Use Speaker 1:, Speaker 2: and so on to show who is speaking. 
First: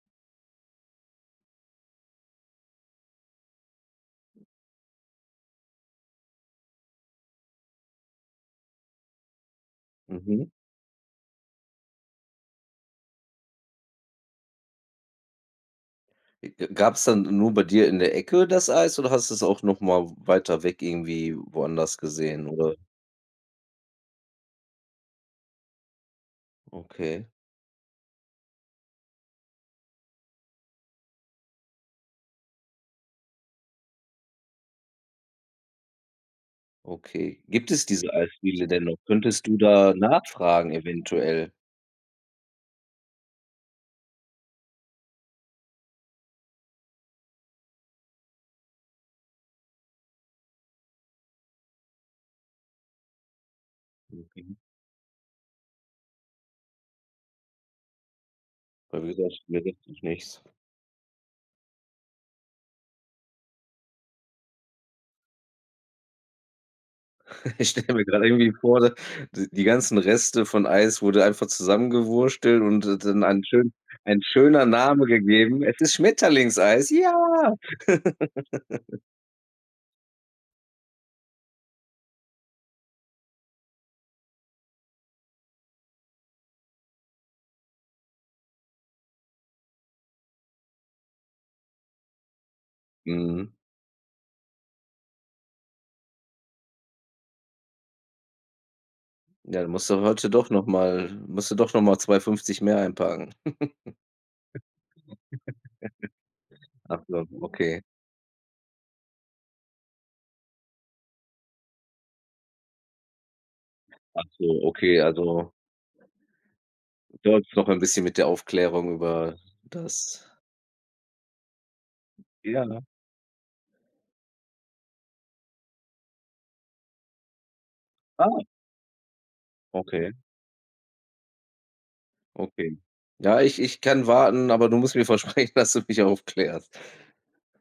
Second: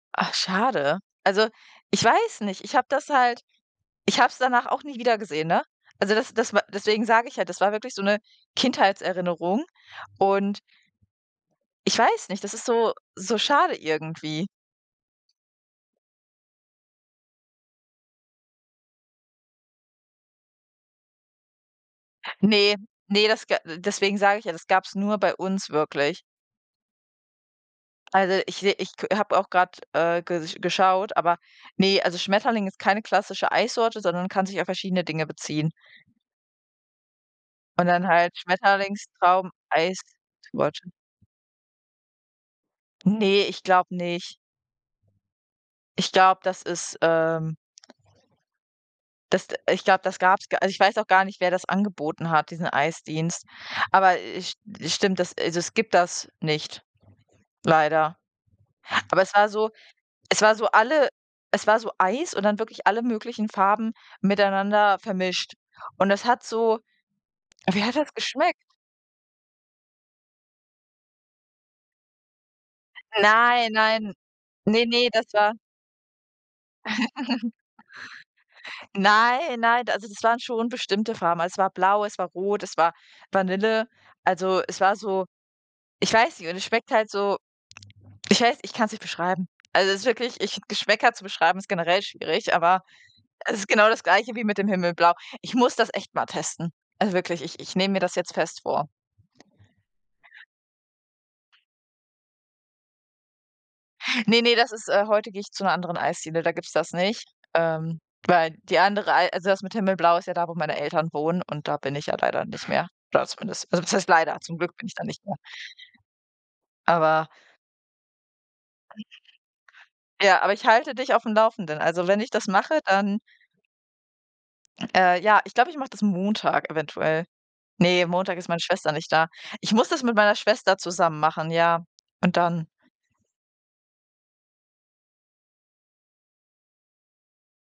Speaker 1: Ach, schade. Also, ich weiß nicht, ich habe das halt ich habe es danach auch nie wiedergesehen, ne? Also das das wa deswegen sage ich ja, das war wirklich so 'ne Kindheitserinnerung
Speaker 2: Mhm.
Speaker 1: und ich weiß nicht, das ist so so schade irgendwie.
Speaker 2: E e Gab's dann nur bei dir in der Ecke das Eis oder hattest du's auch noch mal w weiter weg irgendwie woanders gesehen oder
Speaker 1: Ne, ne, das ga deswegen sage ich ja, das gab's nur bei uns wirklich.
Speaker 2: Okay.
Speaker 1: Also ich se ich k habe auch grad, äh, ges geschaut, aber, ne, also Schmetterling ist keine klassische Eissorte, sondern kann sich auf verschiedene Dinge beziehen.
Speaker 2: Okay. Gibt es
Speaker 1: Und dann
Speaker 2: diese
Speaker 1: halt
Speaker 2: Eisspiele denn noch? Könntest
Speaker 1: Schmetterlingstraum
Speaker 2: du da nachfragen
Speaker 1: Eistorte.
Speaker 2: eventuell?
Speaker 1: Ne, ich glaube nicht. Ich glaube, das ist, ähm Das d ich glaube, das gab's gar also, ich weiß auch gar nicht, wer das angeboten hat, diesen Eisdienst. Aber ich
Speaker 2: Okay.
Speaker 1: es stimmt, das also, es gibt das nicht, leider.
Speaker 2: Bei mir
Speaker 1: Aber es
Speaker 2: gab's
Speaker 1: war
Speaker 2: früher
Speaker 1: so
Speaker 2: wirklich
Speaker 1: es
Speaker 2: nichts.
Speaker 1: war so alle es war so Eis und dann wirklich alle möglichen Farben miteinander vermischt. Und das hat so
Speaker 2: Ich
Speaker 1: wie
Speaker 2: stelle
Speaker 1: hat
Speaker 2: mir
Speaker 1: das
Speaker 2: gerade irgendwie
Speaker 1: geschmeckt?
Speaker 2: vor, d die ganzen Reste von Eis wurde einfach zusammengewurschtelt und dann dann einen
Speaker 1: Nein,
Speaker 2: schön
Speaker 1: nein,
Speaker 2: ein schöner
Speaker 1: ne,
Speaker 2: Name
Speaker 1: ne, das war
Speaker 2: gegeben. Es ist Schmetterlingseis. Ja.
Speaker 1: Nein, nein, d also das waren schon bestimmte Farben. Es war blau, es war rot, es war Vanille. Also, es war so ich weiß nicht, und es schmeckt halt so ich weiß ich kann's nicht beschreiben. Also, es ist wirklich ich finde, Geschmäcker zu beschreiben ist generell schwierig, aber
Speaker 2: Mhm.
Speaker 1: es ist genau das Gleiche wie mit dem Himmelblau. Ich muss das echt mal testen. Also wirklich, ich ich nehme mir das jetzt fest vor.
Speaker 2: Ja, du musst dann heute doch noch mal musst du doch noch mal 2,50 € mehr einpacken.
Speaker 1: Ne, ne, das ist äh, heute gehe ich zu 'ner anderen Eisdiele, da gibt's das
Speaker 2: Ach so,
Speaker 1: nicht,
Speaker 2: okay.
Speaker 1: ähm, weil die andere Ei also das mit Himmelblau ist ja da, wo meine Eltern wohnen, und da bin ich ja leider nicht mehr, da zumindest. Also, was heißt
Speaker 2: Ach
Speaker 1: leider? Zum
Speaker 2: so.
Speaker 1: Glück bin ich
Speaker 2: Okay,
Speaker 1: da nicht mehr.
Speaker 2: also
Speaker 1: Aber
Speaker 2: dauert's noch ein bisschen mit der Aufklärung über das
Speaker 1: Ja, aber ich halte dich auf'm Laufenden. Also, wenn ich das
Speaker 2: Ja,
Speaker 1: mache,
Speaker 2: ne?
Speaker 1: dann Äh, ja, ich glaube, ich mache das Montag eventuell. Ne, Montag
Speaker 2: Oh.
Speaker 1: ist meine Schwester nicht da. Ich muss das
Speaker 2: Okay.
Speaker 1: mit meiner Schwester zusammen machen, ja. Und dann
Speaker 2: Okay. Ja, ich ich kann warten, aber du musst mir versprechen, dass du mich aufklärst.